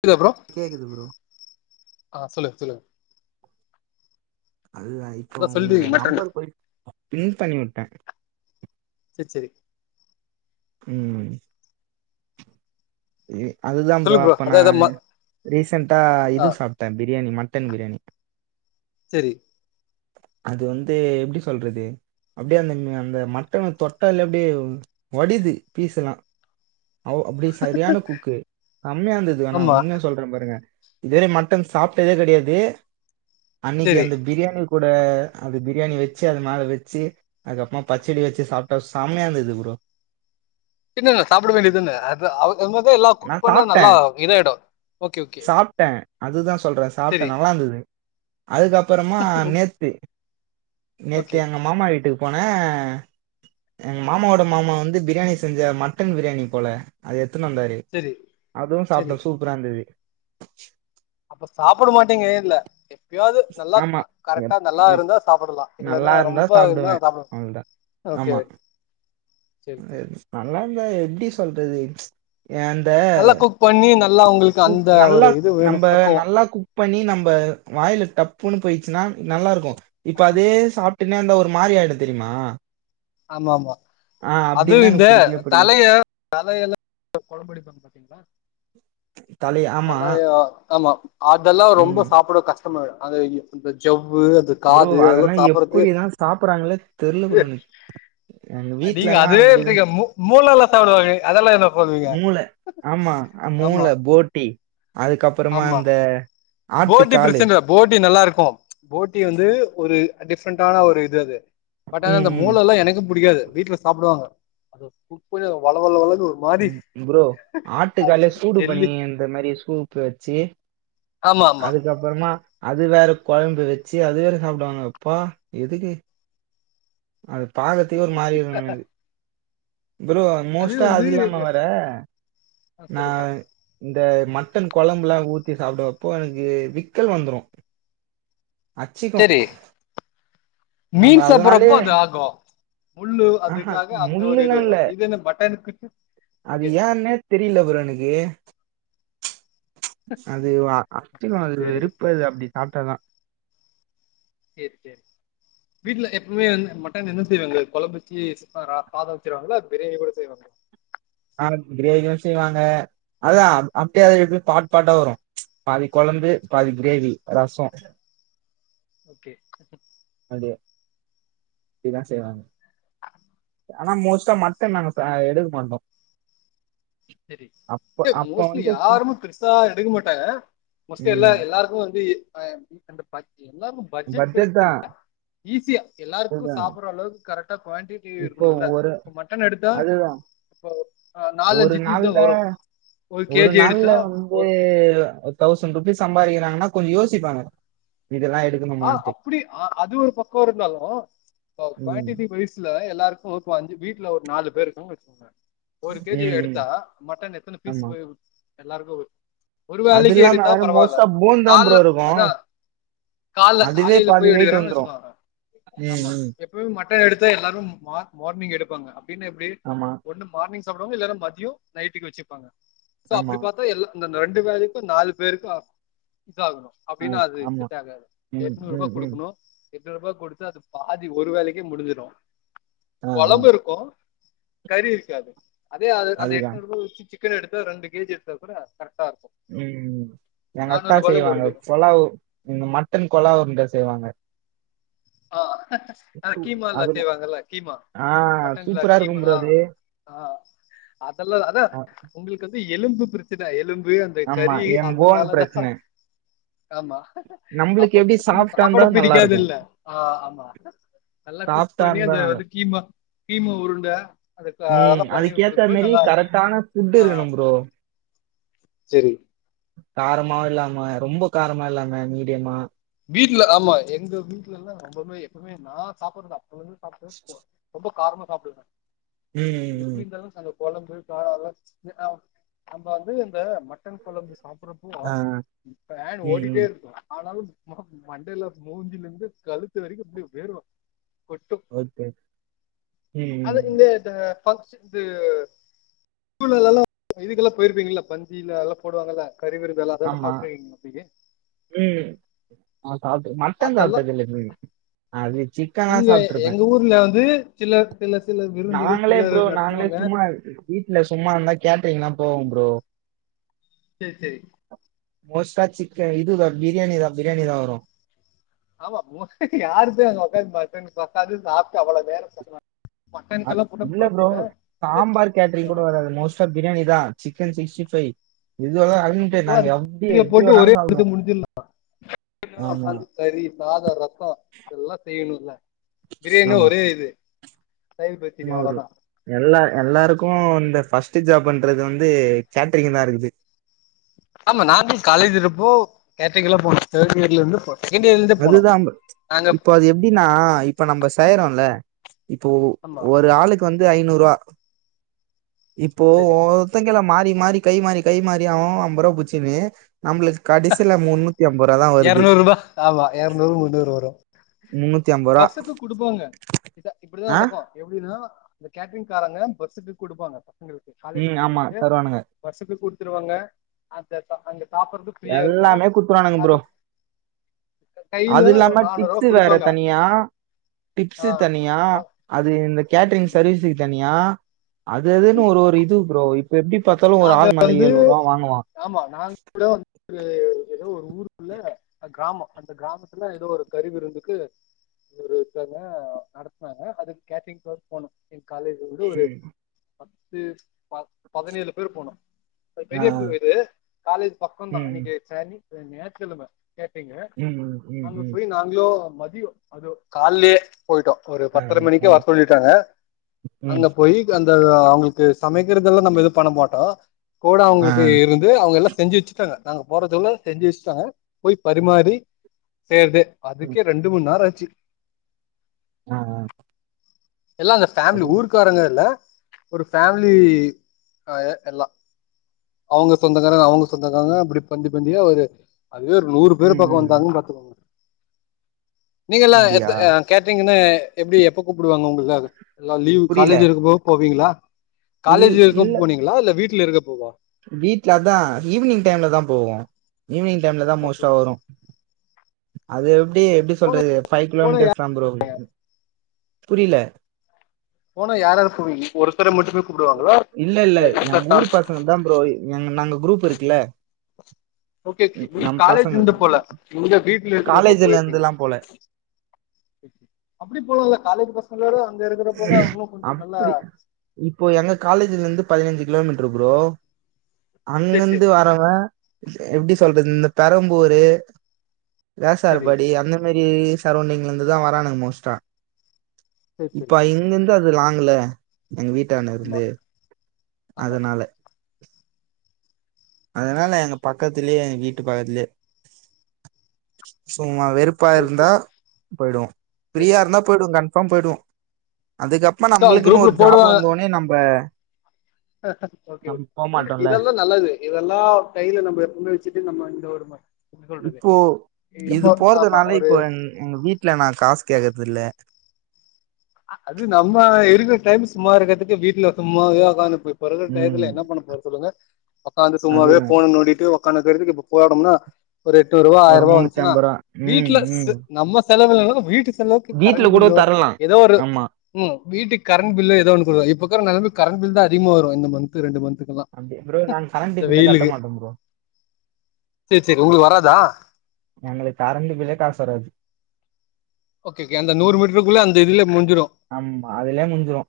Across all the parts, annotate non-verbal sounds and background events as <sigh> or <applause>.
புரில ப்ரோ கேக்குது ப்ரோ ஆஹ் சொல்லுங்க சொல்லுங்க அது தா இப்போ அதா உங்க சொல்றீங்க மட்டன் நம்பர் போய் பின் பண்ணி விட்டே செரி செரி உம் ஏ அதுதா ப்ரோ சொல்லுங்க அப்ப அதா நா அதா ம ரீசெண்ட்டா ஆ இது சாப்ட்டே பிரியாணி மட் டன் பிரியாணி செரி அது வந்து எப்டி சொல்றது அப்டியே அந்த அந்த மட்டன் தொட்டாலே அப்டியே வடிது பீஸ்ஸெல்லா சரியான குக்கு செம்மயா இருந்தது வேணா ஆமா உண்மையிலே சொல்றே பாருங்க இதுவரையு மட்டன் சாப்ட்டதே கெடையாது அன்னிக்கு சேரி அந்த பிரியாணி கூட அது பிரியாணி வச்சு அது மேல வச்சு அதுக்கப்றமா பச்சடி வச்சு சாப்ட்டா செம்மயா இருந்தது ப்ரோ பின்ன சாப்ட வேண்டியது தானே அது அவு அது மாதிரி தா எல்லா நா குக் பண்ண சாப்ட்டே நல்லா இதாயிடு ஓக் ஓகே அது தா சொல்றே சாப்ட்டே சேரி நல்லாருந்தது அதுக்கப்றமா ஓகே நேத்து நேத்து ஓகே எங்க மாமா வீட்டுக்கு போனே ஆஹ் எங்க ஓகே மாமாவோட மாமா வந்து பிரியாணி செஞ்ச மட்டன் பிரியாணி போல அது எத்துனு வந்தாரு சேரி அதுவு சேரி சாப்ட்டே சூப்பரா இருந்தது அப்ப சாப்ட மாட்டீங்க இல்ல எப்பயாஅது நல்லா ஆமா. எப் கரெக்டா நல்லா எப் இருந்தா சாப்படலா நல்லா இல்லன்னா ரொம்ப இருந்தா சாப்பிடுவேன். சாப்பிட ஓகே சேரி சேரி அது நல்ல <unintelligible> எப்படி சொல்றது அந்த நல்லா குக் பண்ணி நல்லா உங்களுக்கு குக் அந்த நல்லா ஒரு இது வேணு நம்ம பக்குவோ நல்லா குக் பண்ணி நம்ம வாயில டப் <inaudible> போயிச்சுன்னா நல்லாயிருக்கோ இப்ப அதே சாப் தின்னா இருந்தா ஒரு மாரி ஆயிடோ தெரியுமா ஆமா ஆமா ஆ அது அப்டின்னா இந்த எனக்கு புடிக்கவே புடிக்காது. தலைய தலையல்ல குழபடிப்பு பாத்தீங்களா தலை ஆமா தலையா ஆமா அதெல்லா ரொம்ப ம் சாப்பட கஷ்ட ஆமா அந்த இ ஜவ் ப்ரோ அதெல்லா எப்படிதா சாப்பறாங்களே தெர்ல ப்ரோ எனக்கு எங்க நீங்க வீட்ல எல்லா அதே அப்படிதா எடுத்துக்க மூக் மூக் மூலல்லா சாப்டுவாங்க மூள ஆமா மூள ஆமா போட்டி அதுக்கப்பறமா ஆமா இந்த ஆட்டுக்காளு போ போட்டி வந்து ஒரு டிஃப்ரெண்ட ஆன ஒரு இது அது பட்ட ம் அந்த ம் மூலலா எனக்கு பிடிக்காது வீட்ல சாப்டுவாங்க அது <inaudible> வள வள வ ப்ரோ ஆட்டுக்காலே சூடு பன்னி ஜெல்லி இந்தந்த மாரி சூப்பு வச்சு ஆமா ஆமா அதுக்கப்றமா அது வேற கொழம்பு வச்சி அது வேற சாப்டுவாங்க அப்பா எதுக்கு <inaudible> பாக்றதுகே ஒரு மாறி <unintelligible> ப்ரோ மோஸ்ட்டா அது இல்லாம வர ஆ, நா சொல்லுங்க இந்த மட்டன் கொழம்புல்லா ஊத்தி சாப்டுவப்போ எனக்கு விக்கல் வந்துரு அட்சிக்கு சரி மீன் சப்புரப்போ அது ஆகு முள்ளு ஆஹா அதுக்காக அந்த ஒரு இது முள்ளுலா இல்ல வரும் இது என்ன மட்டனுக்கு அது ஓகே ஏன்னே தெரியல ப்ரோ எனக்கு அது <unintelligible> அது சரி வெறுப்பது அப்டி சாப்ப அதா செரி செரி வீட்ல எப்பவுமே வந் மட்டன் என்ன செய்வாங்க? கொழம்பு ஊத்தி சாதம் வச்சிருவாங்ளா? கிரேவி கூட செய்வாங்ளா? ஆஹ் கிரேவியும் செய்வாங்க. அதா அப்டியே அதை எழுப்ப பாட் பாட்டா வரும். பாதி கொழம்பு, பாதி கிரேவி, ரசம் ஓகே இதா செய்வாங்க ஆனா மோஸ்ட்டா மட்டன் நாங்க சா எடுக்க மாட்டோ. செரி அப்ப ஏ அப்ப மோஸ்ட்லி வந்து யாரும் பெருசா எடுக்க மாட்டாங்க மோஸ்ட்லி எல்லா ம் எல்லாருக்கு வந்து ஆஹ் ரெண்டு பாக்கி எல்லாருக்கு பட்ஜெட் பிக்ஸ் இல்ல ஈஸியா எல்லாருக்கு அதுதா சாப்ட்ற அளவுக்கு கரெக்ட் குவான்டிட்டி இப்போ இருக்கணும் இல்ல ஒரு மட்டன் எடுத்தா அதுதா இப்பொ ஒரு நாலஞ்சி நாள்ல ஒரு நாள்ல வந்து ஒரு ஒரு தௌசண்ட் ருபீஸ் சம்பாதிக்கிறாங்ன்னா கொஞ்சம் யோசிப்பாங்க இதெல்லா ஆஹ் எடுக்கணுமான்ட்டு அப்டி அது ஒரு பக்கம் இருந்தாலு ம் குவாண்டிட்டி வைசுல எல்லாருக்கு <unintelligible> வீட்ல ஒரு நாலு பேருக்கூ. ஒரு ம் கேஜிய ம் எடுத்தா மட்டன் எத்தன பீஸ் போய்கு எல்லாருக்கு ஒ அதுல்லாம வேற மோஸ்ட்டா போன் தா ப்ரோ இருக்கும் கால்ல அதுவே காலைல பாதி போய் வெயிட் எடுக்கிறாங் வந்துரும். வச்சுக்வாங்க ம், ஆமா ம். எப்பவும் மட்டன் எடுத்தா எல்லாரும் மா மார்னிங் எடுப்பாங்க பின் எப்டி ஆமா, ஒன்னு மார்னிங்ஸ் சாப்டுவாங்க இல்லன்னா மதியொம் நைட்டுக்கு வச்சிர்ப்பாங்க ஸோ ஆமா. அப்டி பாத்தா எல்லா அந்தந்த ரெண்டு வேலக்கும் நாலு பேருக்க தா ஆகும் அ, அப்டினா அது ஆமா. செட் ஆகாது ம், எட்நூறுபா ம், ம். குடுக்குணும் எட்நூறுபா குடுத்து அது பாதி ஒரு வேலக்கே முடிஞ்சிரும் ஆ, ஆ. கொலம்பு இருக்கும் கறி இருக்காது அதே அது அந்த அதுதான். எட்டுநூறுபாவ வச்சி சிக் க்கன் எடுத்தா ரெண்டு கேஜி எடுத்தா கூட கர ம் எங்க அக்கா ரூபாயில செய்வாங்க முடிஞ்சிடும் பொலாவு இந்த மட்டன் கொலா உருண்ட செய்வாங்க ஆஹ் அத சு கீமால்ல அதுல செய்வாங்கல்ல கீமா ஆ மட்டன்ல சூப்பரா கீம் இருக்கும் ப்ரோ ஆஹ் அது. ஆஹ் அதல்லா அதா அ, ஒங்ளுக்கு வந்து இ எலும்பு ப்ருச்சுதா எலும் பு அந்த ஆமா. கறி என் போன் அதுனாலதா பிரச்சனை. ஆமா நம்மளுக்கு எப்டி <unintelligible> சாஃப்ட்டா இருந்தா சாப்பட நல்லா இருக்கும். பிரிக்காதுல்ல ஆ ஆமா நல்லா குக் சாஃப்ட்டா பண்ணி இருந்தா அது நல்லா வந்து கீமா கீம உருண்ட ம் அதுக்கேத்த மேரி கரெக்டான ஃபுட் இருக்குணும் ப்ரோ சேரி காரமாவு இல்லாம ரொம்போ காரமா இல்லாம மீடியமா வீட்ல ஆமா எங்க வீட்லலா ரம்பபோய் எப்பமேனா சாப்பாடுதா <inaudible> காரமா சாப்டுவன் ம், ம், ம். எப்டி இருந்தாலும் சகப் கொலம்பு காறொல்லாம் <unintelligible> நம்ப அது எந்த மட்டன் கொலம்பு சாப்புறப்போ ஆ ஃபேன் ம், ம். ஓடிட்டேருக்கும் ஆனாலும் மண்டேல மூஞ்சிலருந்து கழுத்து வரிக்கும் அப்டே வேகும் கொட்டும் ஓகே. ம், அது ம், ம். இந்த <unintelligible> கறிவிருந்தெல்லாம் ஆமா. சாப்ட்ருவீங்கக்கே அ அது மட்டன் சாப்டதில்ல வி அது சிக்கனா இங்க சாப்ட்டுருப்பேன். எங்க ஊர்ல வந்து சில சில சில விருந்துக சில நடத்துவாங்க இல்ல சும்மாருந்தா கேட்டீரிங்னா போகும் ப்ரோ சேர் சேரி மோஸ்டா சிக்கன் இதுதா பிரியாணி தா பிரியணிதா வரும் <unintelligible> அ மட்டனுக்கெல்லாம் போட்ட இல்ல ப்ரோ பதில அந்த சாம்பார் கேட்ரிங் கூட வராது மோஸ்டா பிரியாணி தா சிக்கன் சிஸ்டி ஃபை அப்ப்பாது பிரிய போட்டு ஒரே வேணாலும் எடத்து சாப்டுவோம். முடிஞ்சிடலாம் ஆமா, கறி சாதம் ரசம் இதெல்லாம் செய்யணும்ல பிரியாணினா ஒரே இது தயிர் பச்சடி மாரு அவ்வளவுதான் எல்லா எல்லாருக்கும் இந்த ஃபர்ஸ் ஜாப் பண்றது வந்து கேட்ரிங் தான் இருக்குது ஆமா நானும் காலேஜ் இருப்போ கேட்ரிங் எல்லா போனும் தேர்ட் இயர்லந்து போனு அதுதா போ இப்போ அது எப்டின்னா இப்ப நம்ம செய்யறோம்ல இப்போ ஆமா ஒரு ஆளுக்கு வந்து து ஐநூரூவா இப்போ சரி ஒருத்தங்களாம் மாறி மாறி கை மாறி கை மாறி அவன் அவன் அம்பது ரூபா புச்சுனு நம்பலுக்கு கடசில ஒண்ணு நூத்தி அம்பது ரூபா தான் வருது இரநூறு ரூபாய் ஆமா இரநூறு முனனூறு வரும் முன்னூத்தி ஐம்பது ரூவா பஸ்சுக்கு குடுப்போங்க இத இப்படித்தான் ஆ நடக்கும் எப்படின்னா இந்த கேட்டரிங்காரங்க பஸ்ஸுக்கு குடுப்பாங்க காலேஜ் ம் ஆமா பசங்கள்ளுக்கு தருவானுங்க வருஷத்து கூடு ருவாங்க அந்த அந்த எல்லாமே குத்துறோனுங்க ப்ரோ கையில அது இல்லாம நானூறு ரூபா டிப்ஸ்சு வேற குடுப்பாங்க தனியா ஆ டிப்ஸு தனியா அது இந்த கேட்ரிங் ஆமா சர்வீஸக்கு தனியா அது அதுன்னு ஒரு ஒரு இது ப்ரோ இப் நாங்க வந்து ஆமா நாங்க கூட வந்து ஒரு ஏதோ ஒரு ஊர்குல்லா கிராமோ அந்த கிராமத்துல ஏதோ ஒரு கருவி இருந்துக்கு ஒருதங்க நடத்துனாங்க அதுக்கு கேட்டரிங் கிளாஸ் போனும் காலேஜ் வந்து ஒரு ம் பத்து பதினேழு பேர் போணோ ஆ பெரிய பூது காலேஜ் பக்கம்தான் ம் அன்னைக்கு சனி ச ஞாயித்து கெலம கேட்டீங்க ம் ம் ம் ம் அங்க ம் போய் நாங்களோ மதியோ அது கால்லைஏ போயிட்டோம் ஒரு ஆ பத்தர மணிக்கே ஆ வர சொல்லிட்டாங்க ம் அங்க போய் அந்த அவங்களுக்கு சமைக்கிறதெல்லாம் நம்ம இது பண்ண மாட்டோம் ஆ கோட ஆ அவங்களுக்கு இருந்து அவங்க எல்லாம் செஞ்சு வச்சுட்டாங்க நாங்க போறதுள்ள செஞ்சு வச்சட்டாங்க போய் பரிமாறி செய்யறதே ம் அதுக்கே ரெண்டு மணிநேரம் ஆச்சு ஆ ஆ எல்லாம் அந்த ஃபேமிலி அது ஊருக்காரங்க இல்ல ஒரு ஃபேமிலி அ எ எல்லாம் அவங்க சொந்தக்காரங்க அவங்க சொந்தக்கங்க அப்டி பந்தி பந்தியா ஒரு அதுவே ஒரு நூறு ம் பேர் பாக்க ம் ம் வந்தாங்க பாத்துக்கோங்க. நீங்கலா அப்டியா எத்த கேட்டிரிங்குனு எப்டி எப்ப கூப்டுவாங்க உங்களுக்காக எல்லா லீவ் புரில காலேஜிருக்கும் போது போவீகளா? காலேஜிருக்கோனு போனீங்களா இல்ல வீட்ல இருக்கப்போவா வீட்லதான் ஈவ்னிங் டைம்ல தா போவோம். ஈவ்னிங் டைம்ல தா ஓகே மோஸ்ட்டா ஓகே வரும். அது ப்டி எப்டி போன சொல்றது ஃபைவ் போன கிலோமீட்டர்ஸ் தா ப்ரோ புரில போனா யாரார் போவிங்க‌ ஒருத்தர மட்டு இல்ல இல்ல எங்க ஊரு பசங்க தா ப்ரோ எ நாங்க க்ரூப்பிருக்குல ஓக்கே ஜி காலேஜ்லிந்து போல இவுங்க வீட்லருந்து அப்ப காலேஜ்ல பொயிற்க்கீங்க இருந்துலா போல அப்டி போல காலேஜு‌ பஸ் <unintelligible> ஹே அப்டி இப்ப எங்க காலேஜுலந்து பதினெஞ்சு கிலோமீட்டர் ப்ரோ அங்கந்து சேரி வரவ எப்டி சொல்றது இந்த பெரம்பூரு சேரி சரி வேசாறுபாடி அந்த மாரி சரௌண்டிங்லிந்து தான் வரானுங்க மோஸ்டா சரி சரி இப்ப இங்கிந்து அதுலா க்ள எங்க ஆமா வீட்டானிருந்து ஆமா அதனால அதனால எங்க பக்கத்துலயே எ வீட்டு பக்கத்துலயே சொ அமா வெறுப்பா சரி இருந்தா சரி பொய்டுவோம் சரி ஃப்ரீயா சரி இருந்தா பொய்டுவோ மாம் <unintelligible> அதுக்கப்ப சோ அவங்க நம்முளுக்குன்னு ஒரு ஜாப் வந்தோனே நம்ப <unintelligible> க்கே நம்ம இ போமாட்டோம்ல இதாது நல்லது இதெல்லா கைல நம்ம எப்பமே வச்சுட்டு நம்ம இந்த ஒரு முறை இப்போ இது ஆமா போறதுனால ஒரு இப்போ எங் எங்க வீட்ல நா காஸ் கேக்றது இல்ல அ அது நம்ம இருக்கர் டைம்ஸ் மாருக்கறதுக்கு வீட்ல சும்மாவே உக்காந்து போய் பழகர் டையத்துல ம் என்ன பண்ண போற சொல்லுங்க உக்காந்து சும்மாவே அதுதா போன நோண்டிட்டு உக் கணக்கெடுக்குக்கு இப்ப போனோம்னா ஒரு எட்ணூரு ரூபா ஒரு ஆயிர் ரூபா முன்னூத்தி வந்ச்சுனா ஐம்பது ரூபா ம் வீட்டுல ம் ஸ் நம்ம செலவிலேனாலு வீட்டு ச் வீட்ல கூட தர்லா ஏதோ ஒரு உம் வீட்டுக் கரண்ட் பில்லு ஏதோ ஒண்ணு போடுவாங் இப்பொக்கர நெலமைக் கரண்ட் பில் தா அதிகமா வரு இந்த மந்த் து ரெண்டு மந்த் அப்டியா ப்ரோ நாங்க கரண்ட் பில்ல கட்ட மாட்டோ ப்ரோ சேரி சேரி உங்குளுக்கு வராதா எஙகுளுக்கு கரண்ட் பில்லே காஸ் வராது ஓக்கேகே அந்த நூறு மீட்ருக்குள்ள அந்த இதிலே ஆம்மா அதுலே முஞ்சிரு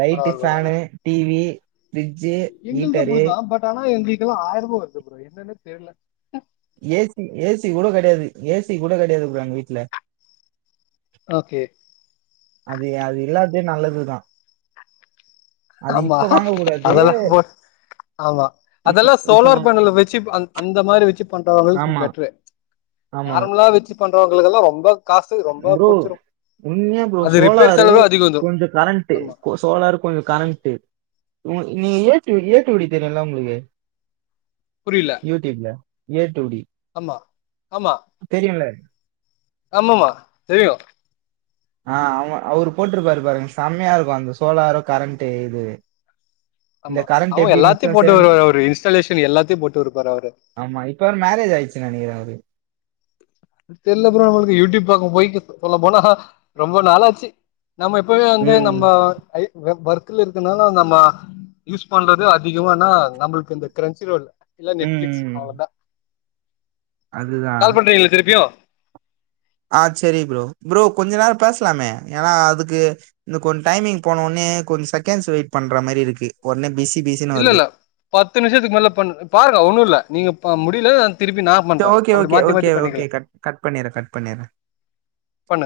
லைட்டு பரவால்ல ஃபேனு டிவி ஃப்ரிட்ஜு எங்கெள்து ஹீட்டரு அப்டிதா பட் ஆனா எங்குளுக் இங்கெல்லா ஆயர் ரூபா வருது ப்ரோ என்னனே தெர்ல ஏசி ஏசி கூட கெடையாது ஏசி கூட கெடையாது ப்ரோ அங்க வீட்ல ஓக்கே அதே அது இல்லாததே நல்லதுதா அது ஆம்மா இப்ப வாங்க கூடாது அதெல்லா போ ஆம்மா இப்ப அதெல்லா இப்ப நா சோலார் பேனல்ல வச்சு அந் அந்த மாத்ரி வச்சு பண்றவங்களுக்கு ஆமா பெட்ரு ஆமா நார்மலா வச்சு பண்றவங்களுக்குெல்லாம் ரொம்ப காசு ரொம்ப ப்ரோ புடிச்சிரு உண்மையா ப்ரோ அது ரிப்பேர் சோலாரு செலவு அதிக வந்துரு கொஞ்சோ கரண்ட்டு ஆமா ஒ சோலரு கொஞ்சோ கரண்ட் டு உ நீ ஏட்டு ஏ டு டி தெரியுல்ல உங்குளுக்கு புரியல யூடியூப்ல ஏ டு டி ஆமா ஆமா தெரியுல்ல ஆமாம தெரியு ஆ அவங்க அவரு போட்ருப்பாரு பாருங்க செம்மயா இருக்கு அந்த சோலாரு கரண்ட்டு இது இந்த ஆம்மா கரண்ட் அவர் எப்டி எல்லாத்தை மிச்சம் போட்டோ சேம் எடுப்பாரு அவரு இன்ஸ்டாலேஷன் எல்லாத்தை போட்டோ எடுப்பாரு அவரு ஆமா இப்ப வேற மேரேஜ் ஆயிடுச்சுன்னு நெனைக்கிறே அவருக்கு தெர்ல ப்ரோ அவங்குளுக்கு யூடியூப் பக்கோ போய்ட் சொல்ல போனா ரொம்ப நாளாச்சு நம்ம எப்வுமே வந்து ம் நம்ம <unintelligible> இருக்கனாலு நம்ம யூஸ் பண்றது அதிகமா னா நம்ளுக்கு ந்த கிரெஞச் ரோல் இல்ல நெட்ஃப்ளிக்ஸ் அவ்ளதா அதுதா வி வா ஆஹ் செரி புரோ புரோ கொஞ்ச நேரோ பேஸ்லாமே ஏனா அதுக்கு இந்த கொஞ் டைமிங் போனோ னே கொஞ் செக்கெண்ட்ஸ் வெயிட் பண்ற மாரி ருக்கு ஒடனே பிஸி பிஸின்னு இல்ல வருது ல்ல பத்து நிமிஷத்துக் மேல பண்ண பாருங்க ஒண்ணு ல்ல நீங்கப்ப முடில ஓகே ஓகே ஓகேஓகே கட் பண்ணிறே கட் பண்ணிறே பண்ணுங்க